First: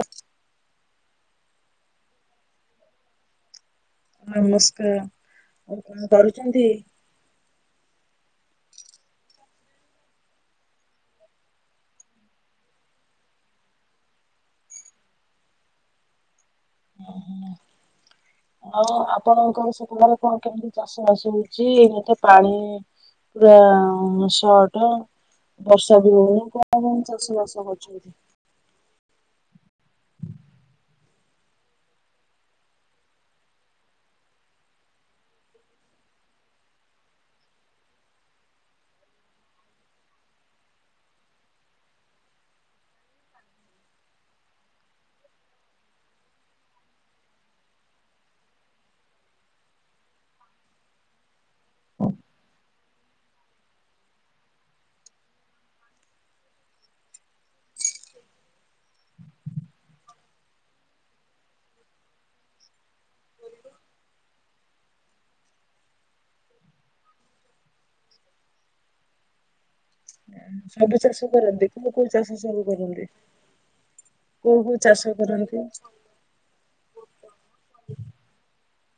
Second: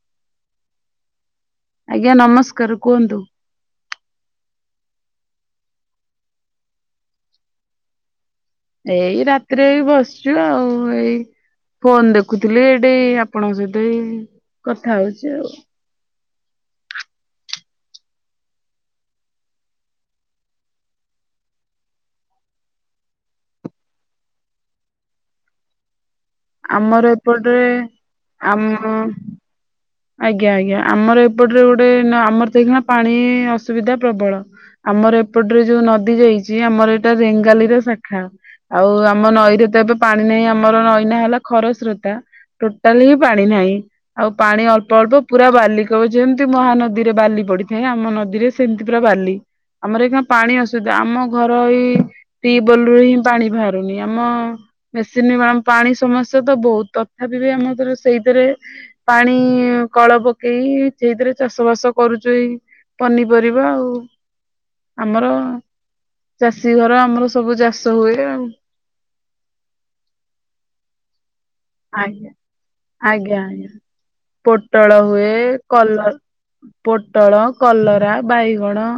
ଲୋ ଆଜ୍ଞା ନମସ୍କାର କୁହନ୍ତୁ? ନମସ୍କାର ଆଉ କଣ କରୁଛନ୍ତି? ଏଇ ରାତିରେ ଏଇ ବସିଛୁ ଆଉ ଏଇ ଫୋନ୍ ଦେଖୁଥିଲି ଏଇଠି ଆପଣଙ୍କ ସହିତ ଏଇ କଥା ହୋଉଛି ଆଉ। ଆଉ ଆପଣଙ୍କର ସେପଟ ରେ କଣ କେମିତି ଚାଷ ବାସ ହଉଛି? ଏଇନେ ତ ପାଣି ପୁରା ସଟ ବର୍ଷା ବି ହଉ ଆମର ଏପଟରେ ଆମ ଆଜ୍ଞା ଆଜ୍ଞା ଆମର ଏପଟରେ ଗୋଟେ ଆମର ତ ଏଖିନା ପାଣି ଅସୁବିଧା ପ୍ରବଳ। ଆମର ଏପଟ୍ରେ ଯୋଉ ନଦୀ ଯାଇଛି ଆମର ଏଇଟା ରେଙ୍ଗାଲିର ଶାଖା। ଆଉ ଆମ ନଈରେ ତ ଏବେ ପାଣି ନାହିଁ। ଆମର ନଈ ନା ହେଲା ଖରସ୍ରୋତା। ଟୋଟାଲି ହି ପାଣି ନାହିଁ। ଆଉ ପାଣି ଅଳ୍ପ ପର୍ବ ପୁରା ବାଲି କହିବ ଯେମିତି ମହାନଦୀରେ ବାଲି ପଡିଥାଏ ଆମ ନଦୀରେ ସେମତି ପୁରା ବାଲି। ଆମର ଏଖିନା ପାଣି ଅସୁବିଧା ଆମ ଘର ଏଇ ଟିପ୍ ବଲ ରୁ ହିଁ ପାଣି ବାହାରୁନି। ଆମ ମେସିନି ମାମ ପାଣି ସମସ୍ୟା ତ ବୋହୁତ ତଥାପି ବି ଆମର ଧର ସେଇଥିରେ ପାଣି କଳ ପକେଇ ସେଇଥିରେ ଚାଷ ବାସ କରୁଛୁ ଏଇ ପନିପରିବା ଆଉ। ଆମର ଚାଷୀ ଘର ଆମର ସବୁ ଚାଷ ହୁଏ ଆଉ। ସବୁ ଚାଷ କରନ୍ତି? କୋଉ କୋଉ ଚାଷ ଆଜ୍ଞା ସବୁ କରନ୍ତି? ଆଜ୍ଞା ଆଜ୍ଞା କୋଉ କୋଉ ଚାଷ ପୋଟଳ ହୁଏ କରନ୍ତି କଲର ପୋଟଳ କଲରା ବାଇଗଣ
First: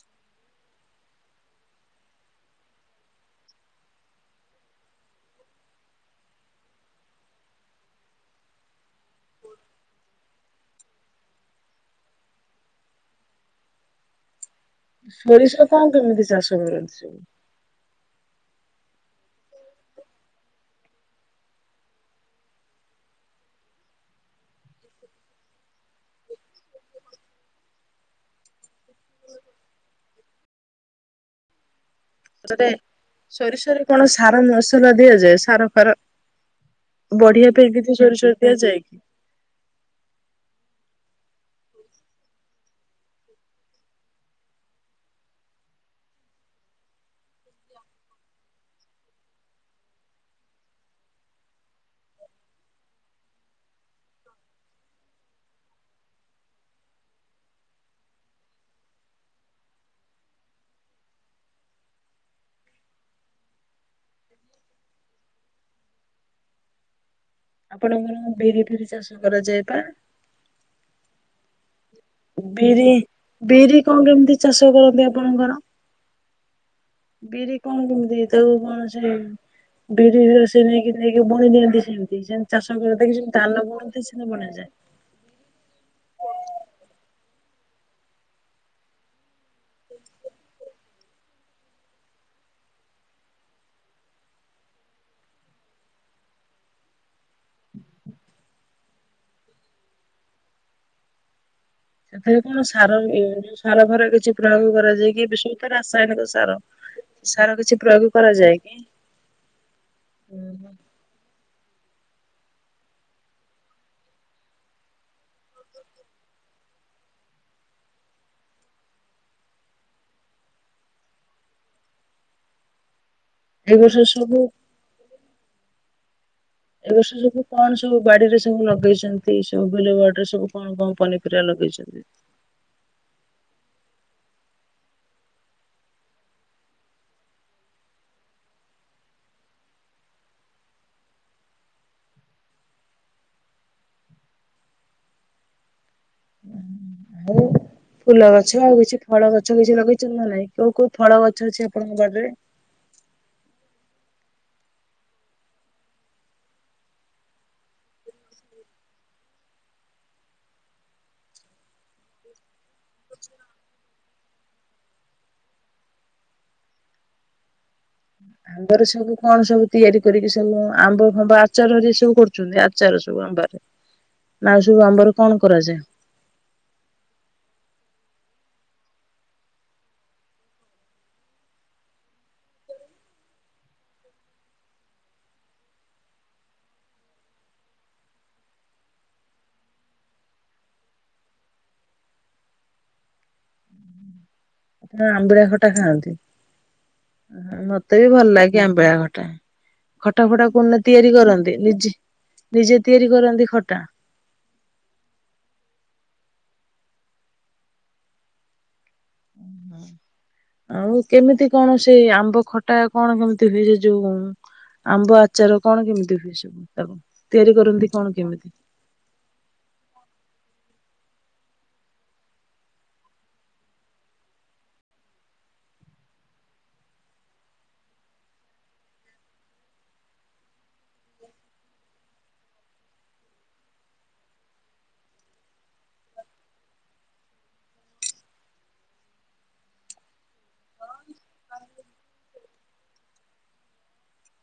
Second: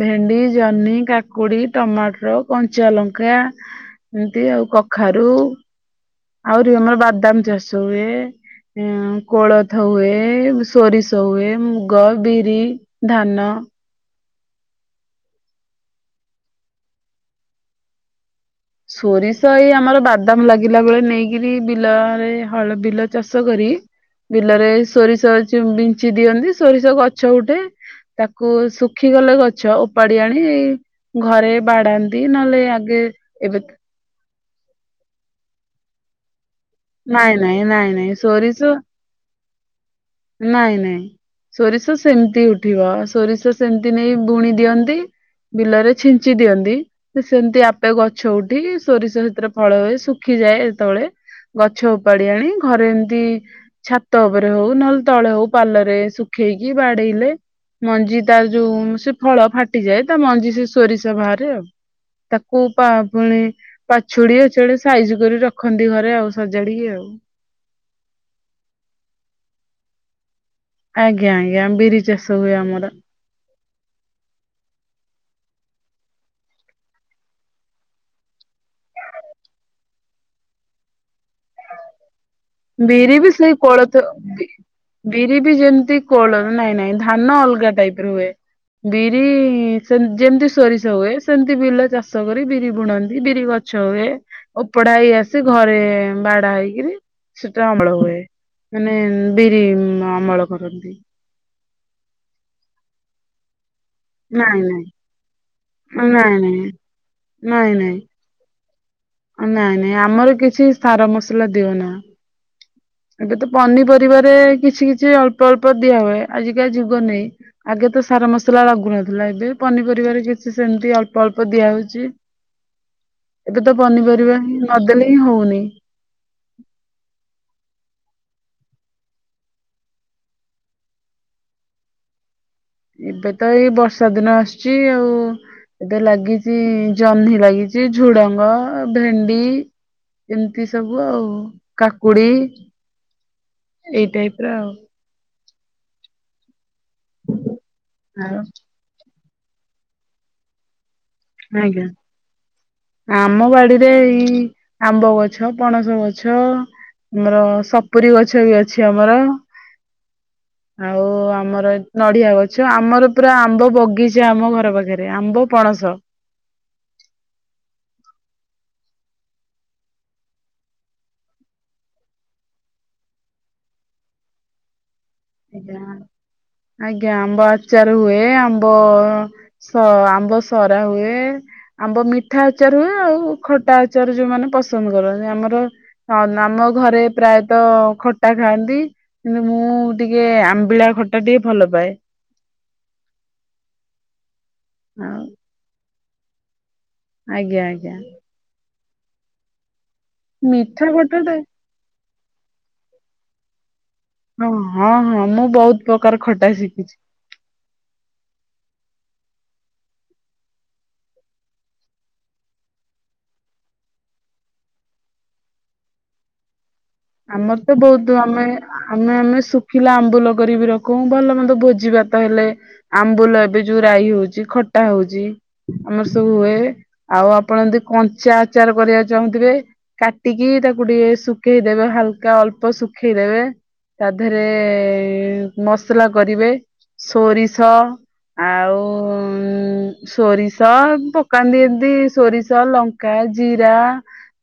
ଭେଣ୍ଡି ଜହ୍ନି କାକୁଡି ଟମାଟର କଞ୍ଚା ଲଙ୍କା ଏମତି ଆଉ କଖାରୁ ଆହୁରି ଆମର ବାଦାମ ଚାଷ ହୁଏ। ଉଁ କୋଳଥ ହୁଏ ସୋରିଷ ହୁଏ ମୁଗ ବିରି ଧାନ ସୋରିଷ କଣ କେମିତି ଚାଷ କରନ୍ତି ସବୁ? ସୋରିଷ ଏଇ ଆମର ବାଦାମ ଲାଗିଲା ବେଳେ ନେଇକିରି ବିଲରେ ହଳ ବିଲ ଚାଷ କରି ବିଲରେ ସୋରିଷ ଚୁଁ ବିଞ୍ଚି ଦିଅନ୍ତି। ସୋରିଷ ଗଛ ଉଠେ ତାକୁ ଶୁଖିଗଲେ ଗଛ ଉପାଡି ଆଣି ଘରେ ବାଡାନ୍ତ ନ୍ତି ନହେଲେ ଆଗେ ଏବେ ସରିଷରୀରେ କଣ ସାର ମସଲା ଦିଆଯାଏ? ସାର ଫାର ନାଇଁ ବଢିଆ ନାଇଁ ନାଇଁ ଦିଦି ନାଇଁ ସୋରିଷ ରେ ଦିଆ ଯାଏ କି? ନାଇଁ ନାଇଁ ସୋରିଷ ସେମିତି ଉଠିବ ସୋରିଷ ସେମିତି ନେଇ ବୁଣି ଦିଅନ୍ତି। ବିଲରେ ଛିଞ୍ଚି ଦିଅନ୍ତି। ସେ ସେମିତି ଆପେ ଗଛ ଉଠିକି ସୋରିଷ ସେଥିରେ ଫଳ ହୁଏ। ଶୁଖିଯାଏ ଯେତେବେଳେ ଗଛ ଉପାଡି ଆଣି ଘରେ ଏମିତି ଛାତ ଉପରେ ହଉ ନହେଲେ ତଳେ ହଉ ପାଲରେ ଶୁଖେଇକି ବାଡେଇଲେ। ମଞ୍ଜି ତାର ଯୋଉ ସେ ଫଳ ଫାଟିଯାଏ ତା ମଞ୍ଜି ସେ ସୋରିଷ ବାହାରେ ଆଉ। ତାକୁ କଣ ଫୁଣି ପାଛୁଡି ସେଇଡା ସାଇଜି କରି ରଖନ୍ତି ଘରେ ଆଉ ସଜାଡିକି ଆଉ। ଆପଣଙ୍କର ବିରି ଫିରି ଚାଷ କରାଯାଏ ପା? ଆଜ୍ଞା ଆଜ୍ଞା ବିରି ଚାଷ ହୁଏ ଆମର। ବିରି ବିରି କଣ କେମିତି ଚାଷ କରନ୍ତି ଆପଣଙ୍କର? ବିରି କଣ [unintelligible] ବିରି ରୋଷେଇ ନେଇକି ନେଇକି ବୁଣି ଦିଅନ୍ତି ସେମିତି ସେମିତି ଚାଷ [unintelligible] କିି ବିରି ବି ସେମି ସେଇ ଧାନ କୋଳଥ ବୁଣନ୍ତି ସେମିତି ବି ବୁଣାଯାଏ। ବିରି ବି ଯେମିତି କୋଳ ନାଇଁ ନାଇଁ ଧାନ ଅଲଗା ଟାଇପ ର ହୁଏ ବିରି [unintelligible] ଯେମିତି ସୋରିଷ ହୁଏ ସେମିତି ବିଲ ଚାଷ କରି ବିରି ବୁଣନ୍ତି ବିରି ଗଛ ହୁଏ। ଓପଡା ହେଇ ଆସେ ଘରେ ବାଡା ହେଇକିରି ସେଟା ଅମଳ ହୁଏ ମାନେ ବିରି ଅମଳ କରନ୍ତି। ସେଥିରେ ସାର ଯୋଉ ସାର ଫରେ କିଛି ନାଇଁ ପ୍ରୟୋଗ ନାଇଁ କରାଯାଏକି [unintelligible] ରାସାୟନିକ ନାଇଁ ସାର ନାଇଁ। ସାର ନାଇଁ କିଛି ନାଇଁ ପ୍ରୟୋଗ କରାଯାଏ କି? ନାଇଁ ନାଇଁ ଆମର କିଛି ସାର ମସଲା ଦିଅ ନା। ଏବେ ତ ପନିପରିବାରେ କିଛି କିଛି ଅଳ୍ପ ଅଳ୍ପ ଦିଆ ହୁଏ ଆଜିିକାଲି ଯୁଗ ନେଇ ଆଗେ ତ ସାର ମସଲା ଲାଗୁନଥିଲା ଏବେ ପନିପରିବାରେ କିଛି ସେମିତି ଅଳ୍ପ ଅଳ୍ପ ଦିଆହଉଛି। ତ ଏଇ ବର୍ଷ ପନିପରିବା ସବୁ ହିଁ ନଦେଲେ ହିଁ ହଉନି। ଏ ବର୍ଷ ସବୁ କଣ ସବୁ ବାଡିରେ ସବୁ ଲଗେଇଛନ୍ତି ସବୁ ବିଲବାଡିରେ ସବୁ କଣ କଣ ପନିପରିବା ଲଗେଇଛନ୍ତି? [unintelligible] ଏବେ ତ ଏଇ ବର୍ଷା ଦିନ ଆସୁଛି ଆଉ। ଏବେ ଲାଗିଚି ଜହ୍ନି ଲାଗିଛି ଝୁଡଙ୍ଗ ଭେଣ୍ଡି ଏମିତି ସବୁ ଆଉ କାକୁଡି ଏଇ ଟାଇପ ର ଆଉ। ହୁଁ। ଫୁଲ ଗଛ ଆଉ କିଛି ଫଳ ଗଛ କିଛି ଲଗେଇଛନ୍ତି ନା ନାଇଁ କୋଉ କୋଉ ଫଳ ଗଛ ଅଛି ଆଜ୍ଞା ଆପଣଙ୍କ ବାଡ଼ିରେ? ଆମ ବାଡିରେ ଏଇ ଆମ୍ବ ଗଛ ପଣସ ଗଛ। ଆମର ସପୁୁରୀ ଗଛ ବି ଅଛି ଆମର। [inaudible] ଆଉ ଆମର ନଡିଆ ଗଛ ଆମର ପୁରା ଆମ୍ବ ବଗିଚା ଆମ ଘର ପାଖରେ ଆମ୍ବ ପଣସ। ଆମ୍ବରେ ସବୁ କଣ ସବୁ ତିଆରି କରିକି ସବୁ ଆମ୍ବ ଫମ୍ବ ଆଚାର ସବୁ କରୁଛନ୍ତି। ଚାର ସବୁ ଆମ୍ବର ନାଉ ସବୁ ଆମ୍ବର। ଆଜ୍ଞା ଆଜ୍ଞା ଆମ୍ବ ଆଚାର ହୁଏ ଆମ୍ବ ସ ଆମ୍ବ ସରା ହୁଏ। ଆମ୍ବ ମିଠା ଆଚାର ହୁଏ ଆଉ ଖଟା ଆଚାର ଯୋଉମାନେ ପସନ୍ଦ କରନ୍ତି ଆମର। ହଁ ଆମ ଘରେ ପ୍ରାୟତଃ ଖଟା ଖାଆନ୍ତି କିନ୍ତୁ ମୁଁ ଟିକେ ଆମ୍ବିଳା ଖଟା ଟିକେ ଭଲ ପାଏ। ଆପଣ ଆଉ ଅମ୍ବିଳା ଖଟା ଖାଆନ୍ତି। ଆଜ୍ଞା ଆଜ୍ଞା ମତେ ବି ଭଲ ଲାଗେ ଆମ୍ବିଳା ଖଟା ଖଟା ଫଟା କୋନ ମିଠା ତିଆରି ଖଟା ଟା କରନ୍ତି ନିଜେ? ନିଜେ ତିଆରି କରନ୍ତି ଖଟା? ହଁ ହଁ ମୁଁ ବହୁତ ପ୍ରକାର ଖଟା ଶିଖିଛି। [inaudible] ଆଉ କେମିତି କଣ ସେ ଆମ୍ବ ଖଟା କଣ କେମିତି ହୁଏ ସେ ଯୋଉ ଆମ୍ବ ଆଚାର କଣ କେମିତି ହଉଚି ତାକୁ? ତିଆରି ଆମର ତ କରନ୍ତି କଣ ବହୁତ ଆମେ କେମିତି? ଆମେ ଆମେ ଶୁଖିଲା ଆମ୍ବୁଲ କରକି ବିି ରଖୁ ଭଲ ମନ୍ଦ ଭୋଜି ଭାତ ହେଲେ। ଆମ୍ବୁଲ ଏବେ ଯୋଉ ରାଇ ହଉଛି ଖଟା ହଉଛି ଆମର ସବୁ ହୁଏ। ଆଉ ଆପଣ ଯଦି କଞ୍ଚା ଆଚାର କରିବାକୁ ଚାହୁଁଥିବେ କାଟିକି ତାକୁ ଟିକେ ଶୁଖେଇ ଦେବେ ହାଲକା ଅଳ୍ପ ଶୁଖେଇ ଦେବେ। ତା ଦେହରେ ମସଲା କରିବେ ସୋରିଷ ଆଉ [inaudible] ସୋରିଷ ପକାନ୍ତି ଏମିତି ସୋରିଷ ଲଙ୍କା ଜିରା।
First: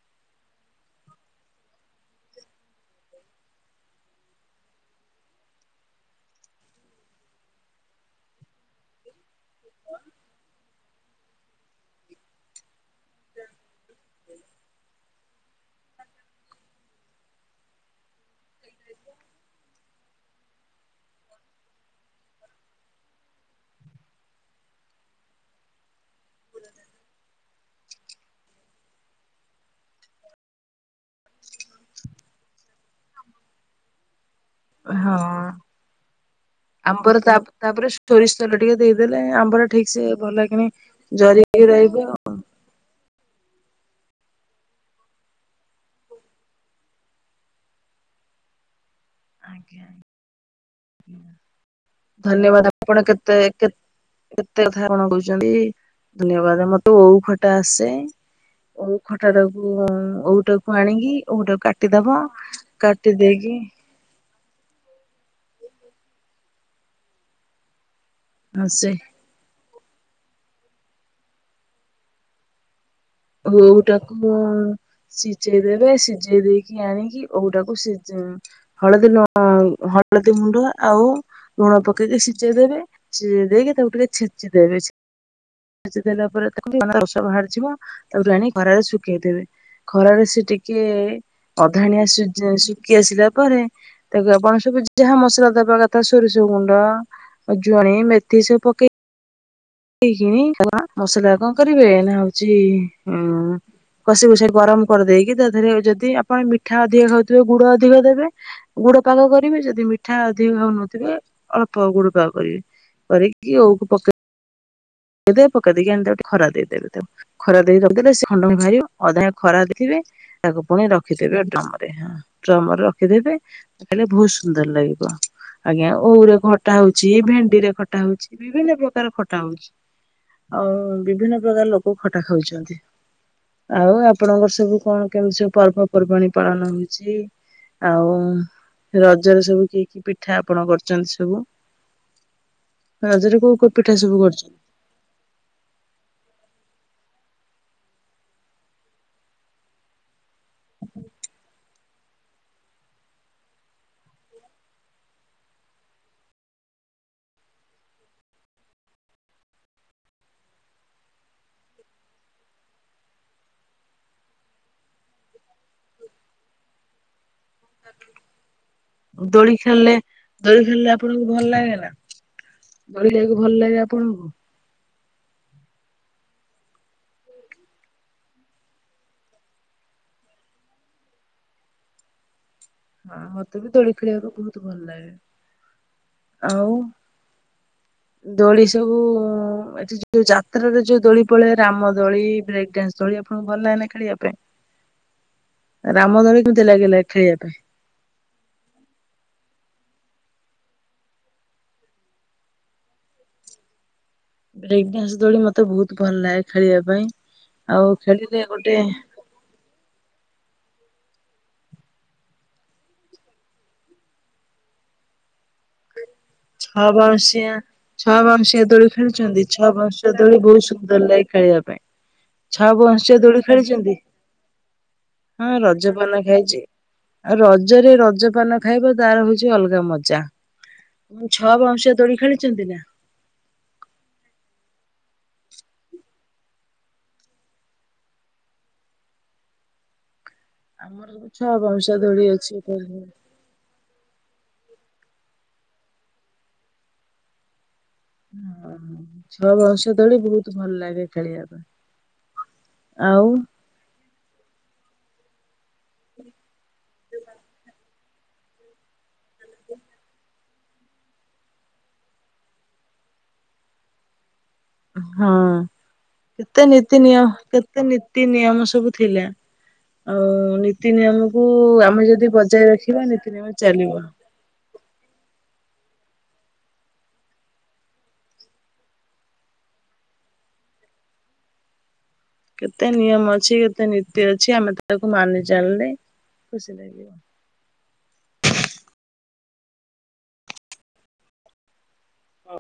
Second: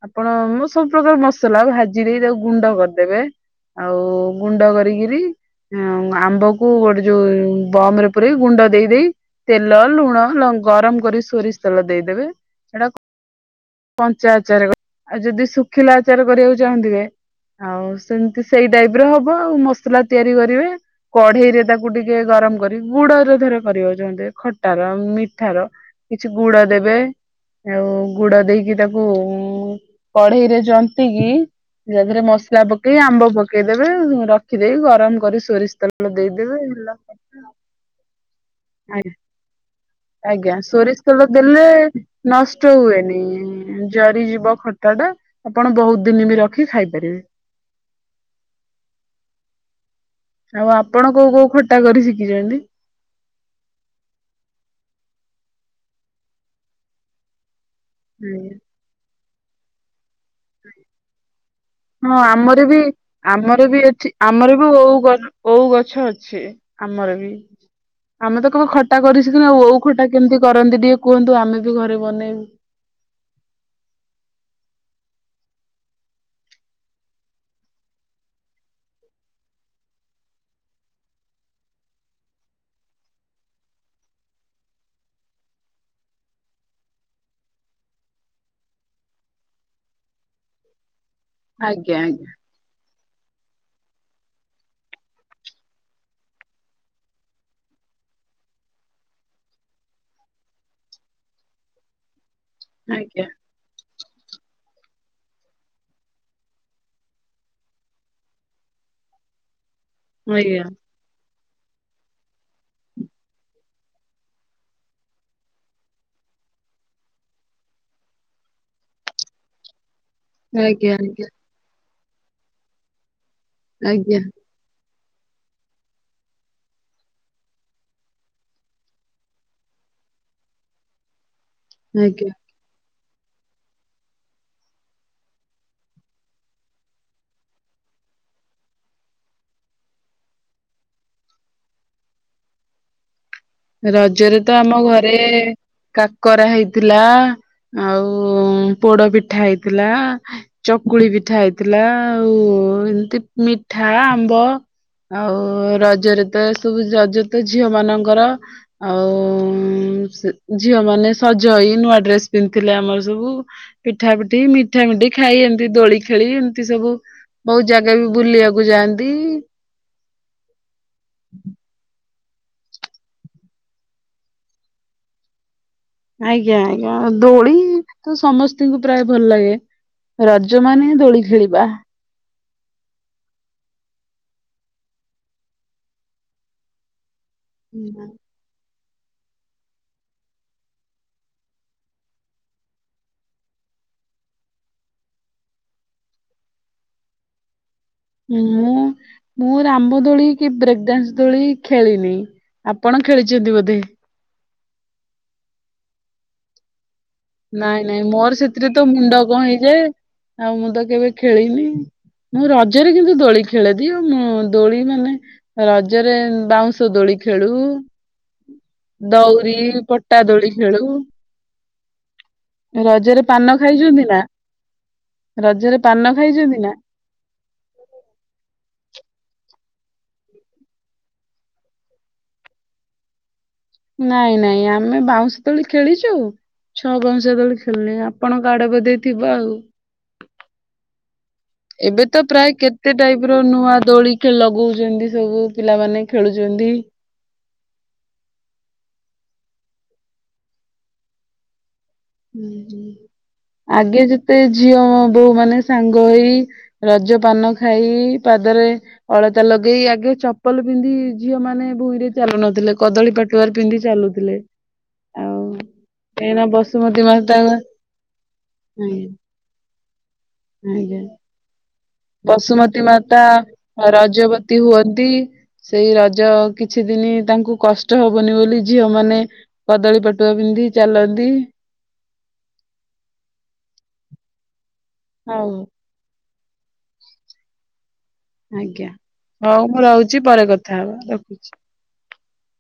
ଆପଣଁ ମ ସବୁ ପ୍ରକାର ମସଲା ଭାଜି ଦେଇ ତାକୁ ଗୁଣ୍ଡ କରିଦେବେ। ଆଉ ଗୁଣ୍ଡ କରିକିରି। ଆମ୍ବ କୁ ଗୋଟେ ଯୋଉ ବମ ରେ ପୁରେଇ ଗୁଣ୍ଡ ଦେଇ ଦେଇ ତେଲ ଲୁଣ ଗରମ ଲ କରି ସୋରିଷ ତେଲ ଦେଇଦେବେ ସେଟା କଞ୍ଚା ଆଚାର କର ଆଉ ଯଦି ଶୁଖିଲା ଆଚାର କରିବାକୁ ଚାହୁଁଥିବେ ଆଉ ସେମିତି ସେଇ ଟାଇପ ର ହବ ଆଉ ମସଲା ତିଆରି କରିବେ। କଢେଇ ରେ ତାକୁ ଟିକେ ଗରମ କରି ଗୁଡରେ ଧର କରିବାକୁ ଚାହୁଁଥିବେ ଖଟାର ମିଠାର। କିଛି ଗୁଡ ଦେବେ। ଆଉ ଗୁଡ ଦେଇକି ତାକୁ କଢେଇରେ ଜନ୍ତି କିି ତା ଦେହରେ ମସଲା ପକେଇ ଆମ୍ବ ପକେଇଦେବେ ର ହଁ ହେଲା। ଆମ୍ବର ତା ତାପରେ ସୋରିଷ ତେଲ ଟିକେ ଦେଇଦେଲେ ଆମ୍ବର ଠିକ ସେ ଭଲ ଆଜ୍ଞା କି ନାଇ ଜରିକି ରହିବ ଆଉ। କଷ୍ଟ ହୁଏନି ଜରିଯିବ ଖଟା ଟା ଆପଣ ବହୁତ ଦିନ ବି ରଖି ଖାଇପାରିବେ। ଆଜ୍ଞା। ଆଉ ଆପଣ କୋଉ ଆଜ୍ଞା। କୋଉ ଖଟା କରି ଶିଖିଛନ୍ତି। ଧନ୍ୟବାଦ ଆପଣ କେତେ କେତେ କେତେ କତେ ଉଧାରଣ ଦଉଛନ୍ତି ଧନ୍ୟବାଦ ମତେ ଓଉ ଖଟା ଆସେ। ହୁଁ। ଓଉ ଖଟାକୁ ଅଉ ଓଉ ଟାକୁ ଆଣିକି ଓଉଟାକୁ ହଁ କାଟିଦବ କାଟି ଦେଇକି ଆମରବି ଓଉ ଗ ଓଉ ଗଛ ଅଛି ଆମର ବି। ଆମେ ତ କଣ ସେ ଖଟା କରିସିକିନୁ ଆଉ ଆଉ ଖଟା କେମିତି କରନ୍ତି ଟିକେ କୁହନ୍ତୁ ଆମେ ବି ଘରେ ବନେଇବୁ। ଓଉ ଟାକୁ ସିଝେଇ ଦେବେ ସିଝେଇ ଦେଇ କି ଆଣିକି ଓଉଟାକୁ ସିଜ୍ ଉଁ ହଳଦୀ ଲୁଣ ହଳଦୀ ମୁଣ୍ଡ ଆଉ। ଲୁଣ ପକେଇକି ସିଝେଇ ଦେବେ ସିଝେଇ ଦେଇକି ତାକୁ ଟିକେ ଛେଚି ଦେବେ। ସିଝେଦେଲା ପରେ ତାକୁ ରସ ବାହାରିଯିବ। ତାପରେ ଆଣିିକ ଖରାରେ ଶୁଖେଇଦେବେ ଖରାରେ ସେ ଟିକେ ଆଜ୍ଞା ଅଧାଣିଆ ଆଜ୍ଞା ସୁଜ୍ ସୁଖ୍ ସୁଖୀ ଆସିଲା ପରେ ତାକୁ ଆପଣ ସବୁ ଯାହା ମସଲା ଦବା କଥା ସୋରିଷ ଗୁଣ୍ଡ। ଜୁଆଣୀ ମେଥି ସବୁ ପକେଇକି ପକେଇକି ମସଲା କଣ କରିବେ ନା ହଉଛି ଆଜ୍ଞା ଉଁ କଷି କୁଷକି ଗରମ କରିଦେଇକି ତାଦେହରେ ଯଦି ଆପଣ ମିଠା ଅଧିକ ଖାଉଥିବେ ଗୁଡ ଅଧିକ ଦେବେ। ଗୁଡ ପାଗ କରିବେ ଯଦି ମିଠା ମିିଠା ଅଧିକ ଆଜ୍ଞା ଖାଉନଥିବେ ଅଳ୍ପ ଗୁଡ ପାଗ କରିବେ କରିକି ଆଉକୁ ପକେଇ ପକେଇ ଦେବେ ପକେଦେଇକି ଆଣିକି ଟିକେ ତାକୁ ଖରା ଦେଇ ଦେବେ ତାକୁ। ଖରା ଦେଇ ରଖିଦେଲେ ସେ ଖଣ୍ଡ ବାହାରିବ ଅଧା ଖରା ଦେଇଥିବେ। ତାକୁ ପୁଣି ଆଜ୍ଞା ଆଜ୍ଞା ରଖିଦେବେ ଡ୍ରମ ରେ ହଁ ଡ୍ରମ ରେ ରଖିଦେବେ [unintelligible] ଆଜ୍ଞା ଭୁସ ସୁନ୍ଦର ଲାଗିବ ଆଜ୍ଞା ଓଉରେ ଖଟା ହଉଛି ଭେଣ୍ଡିରେ ଖଟା ହଉଛି ବିଭିନ୍ନ ପ୍ରକାର କାର ଖଟା ହଉଛି ଆଉ ବିଭିନ୍ନ ପ୍ରକାର ଲୋକ ଖଟା ଆଜ୍ଞା। ଖାଉଛନ୍ତି। ଆଉ ଆପଣଙ୍କର ସବୁ କଣ କେମିତି ସବୁ ପର୍ବପର୍ବାଣୀ ପାଳନ ହଉଛି। ଆଉ ରଜରେ ସବୁ କି କି ପିଠା ଆପଣ କରିଛନ୍ତି ସବୁ। ରଜରେ କୋଉ କୋଉ ପିଠା ସବୁ ରଜରେ କରିଛନ୍ତି? ତ ଆମ ଘରେ କାକରା ହେଇଥିଲା ଆଉ ପୋଡ ପିଠା ହେଇଥିଲା। ଚକୁଳି ପିଠା ହେଇଥିଲା ଆଉ ଏମିତି ମିଠା ଆମ୍ବ। ଆଉ ରଜରେ ତ ଏ ସବୁ ରଜ ତ ଝିଅ ମାନଙ୍କର ଆଉ ଝିଅ ମାନେ ସଜ ହେଇ ନୂଆ ଡ୍ରେସ୍ ପିନ୍ଧିଥିଲେ ଆମର ସବୁ। ପିଠା ପିଠି ମିଠା ମିଠି ଖାଇ ଏମିତି ଦୋଳି ଖେଳି ଏମିତି ସବୁ ବହୁତ ଜାଗା ବି ବୁଲିବାକୁ ଯାଆନ୍ତି। ଦୋଳି ଖେଳିଲେ ଦୋଳି ଖେଳିଲେ ଆପଣଙ୍କୁ ଭଲ ଲାଗେ ନା ଦୋଳି ଖେଳିଲେ ଭଲ ଲାଗେ ଆପଣଙ୍କୁ। ଆଜ୍ଞା ଆଜ୍ଞା ଦୋଳି ତ ସମସ୍ତଙ୍କୁ ପ୍ରାୟ ଭଲ ଲାଗେ। ରଜମାନେ ଦୋଳି ଖେଳିବା। ହଁ ମତେ ବି ଦୋଳି ଖେଳିବାକୁ ବହୁତ ଭଲ ଲାଗେ ଆଉ। ହୁଁ। ଦୋଳି ସବୁ ଏଠି ଯୋଉ ଯାତ୍ରାରେ ଯୋଉ ଦୋଳି ପଦେ ରାମ ଦୋଳି ବ୍ରେକ୍ ଡାନ୍ସ ଦୋଳି ଆପଣଙ୍କୁ ଭଲ ଲାଗେନା ଖେଳିବା ପାଇଁ ରାମ ଦୋଳି କେମିତି ଲାଗିଲା ଖେଳିବା ପାଇଁ ମୁଁ ମୁଁ ରାମ ଦୋଳି କି ବ୍ରେକ୍ ଡାନ୍ସ ଦୋଳି ଖେଳିନି ଆପଣ ଖେଳିଛନ୍ତି ବୋଧେ। ବ୍ରେକ୍ ଡାନ୍ସ ଦୋଳି ମତେ ବହୁତ ଭଲ ଲାଗେ ଖେଳିବା ପାଇଁ। ନାଇଁ ଆଉ ନାଇଁ ମୋର ଖେଳିଲେ ସେଥିରେ ଗୋଟେ ତ ମୁଣ୍ଡ କଣ ହେଇଯାଏ ଆଉ ମୁଁ ତ କେବେ ଖେଳିନି। ମୁଁ ରଜରେ କିନ୍ତୁ ଦୋଳି ଖେଳେଦୋଳି ଆଉ ମୁଁ ଦୋଳି ମାନେ ରଜରେ। ବାଉଁଶ ଛଅ ଦୋଳି ଖେଳୁ ବାଉଁଶିଆ ଛଅ ବାଉଁଶିଆ ଦୋଳି ଖେଳୁଛନ୍ତି ଦଉରି ଛଅ ବଉଁଶିଆ ପଟା ଦୋଳି ବହୁତ ଖେଳୁ। ସୁନ୍ଦର ଲାଗେ। ଖେଳିବା ପାଇଁ। ଛଆ ବାଉଁଶିଆ ରଜରେ ଦୋଳି ପାନ ଖେଳିଛନ୍ତି ଖାଇଛନ୍ତି ନା ହଁ ରଜରେ ପାନ ରଜପାନ ଖାଇଛନ୍ତି ଖାଇଛି। ନା? ଆଉ ରଜରେ ରଜ ପାନ ଖାଇବ ତାର ହଉଛି ଅଲଗା ମଜା। ଛଅ ବାଉଁଶିଆ ଦୋଳି ଖେଳିଛନ୍ତି ନା। ନାଇଁ ନାଇଁ ଆମେ ବାଉଁଶ ଦୋଳି ଖେଳିଛୁ। ଛଅ ବାଉଁଶିଆ ଖେଳିଲେ ଆପଣଙ୍କ ଆଡେ ବଧେ ଥିବ ଆଉ। ଆମର ଛଅ ବାଉଁଶିଆ ଏବେ ତ ଦୋଳି ପ୍ରାୟ ଅଛି। କେତେ ନୂଆ ଦୋଳି ଲଗଉଛନ୍ତି ସବୁ ପିଲାମାନେ ଖେଳୁଛନ୍ତି। ଓ ଛଅ ବାଉଁଶିଆ ଦୋଳି ବହୁତ ଭଲ ଲାଗେ ଖେଳିବା ପାଇଁ। ଆଉ ଆଗେ ଯେତେ ଝିଅ ବୋଉ ମାନେ ସାଙ୍ଗ ହେଇ ରଜ ପାନ ଖାଇ ପାଦରେ ଅଳତା ଲଗେଇ ଆଗେ ଚପଲ ପିନ୍ଧି ଝିଅ ମାନେ ଭୂଇଁରେ ଚାଲୁନଥିଲେ କଦଳୀ ପାଟ ପଟୁଆରେ ପିନ୍ଧି ଚାଲୁଥିଲେ। ଆଉ ହଁ କାହିଁକିନା କେତେ ନି [unintelligible] ନ ବସୁମତୀ ନିୟମ ମାତା ଆଜ୍ଞା। କେତେ ନୀତି ନିୟମ ସବୁ ଥିଲା ଆଉ ନୀତି ଆଜ୍ଞା। ନିୟମ ଆମର ଯ ଯଦି ବଜାୟ ବସୁମତୀ ରଖିବା ମାତା ନୀତି ରଜବତୀ ହୁଅନ୍ତି। ସେଇ ରଜ କିଛି ଦିନ ତାଙ୍କୁ କଷ୍ଟ ହବନି ବୋଲି ଝିଅ ମାନେ କଦଳୀ ପଟୁଆ ପିନ୍ଧି ଚାଲନ୍ତି। କେତେ ନିୟମ ଅଛି, କେତେ ନୀତି ଅଛି, ଆମେ ତାକୁ ମାନି ଆଉ ଚାଲିଲେ ଖୁସି ଲାଗିବ। ଆଜ୍ଞା, ହଉ ମୁଁ ରହୁଚି, ପରେ କଥା ହବା ରଖୁଚି। ଓ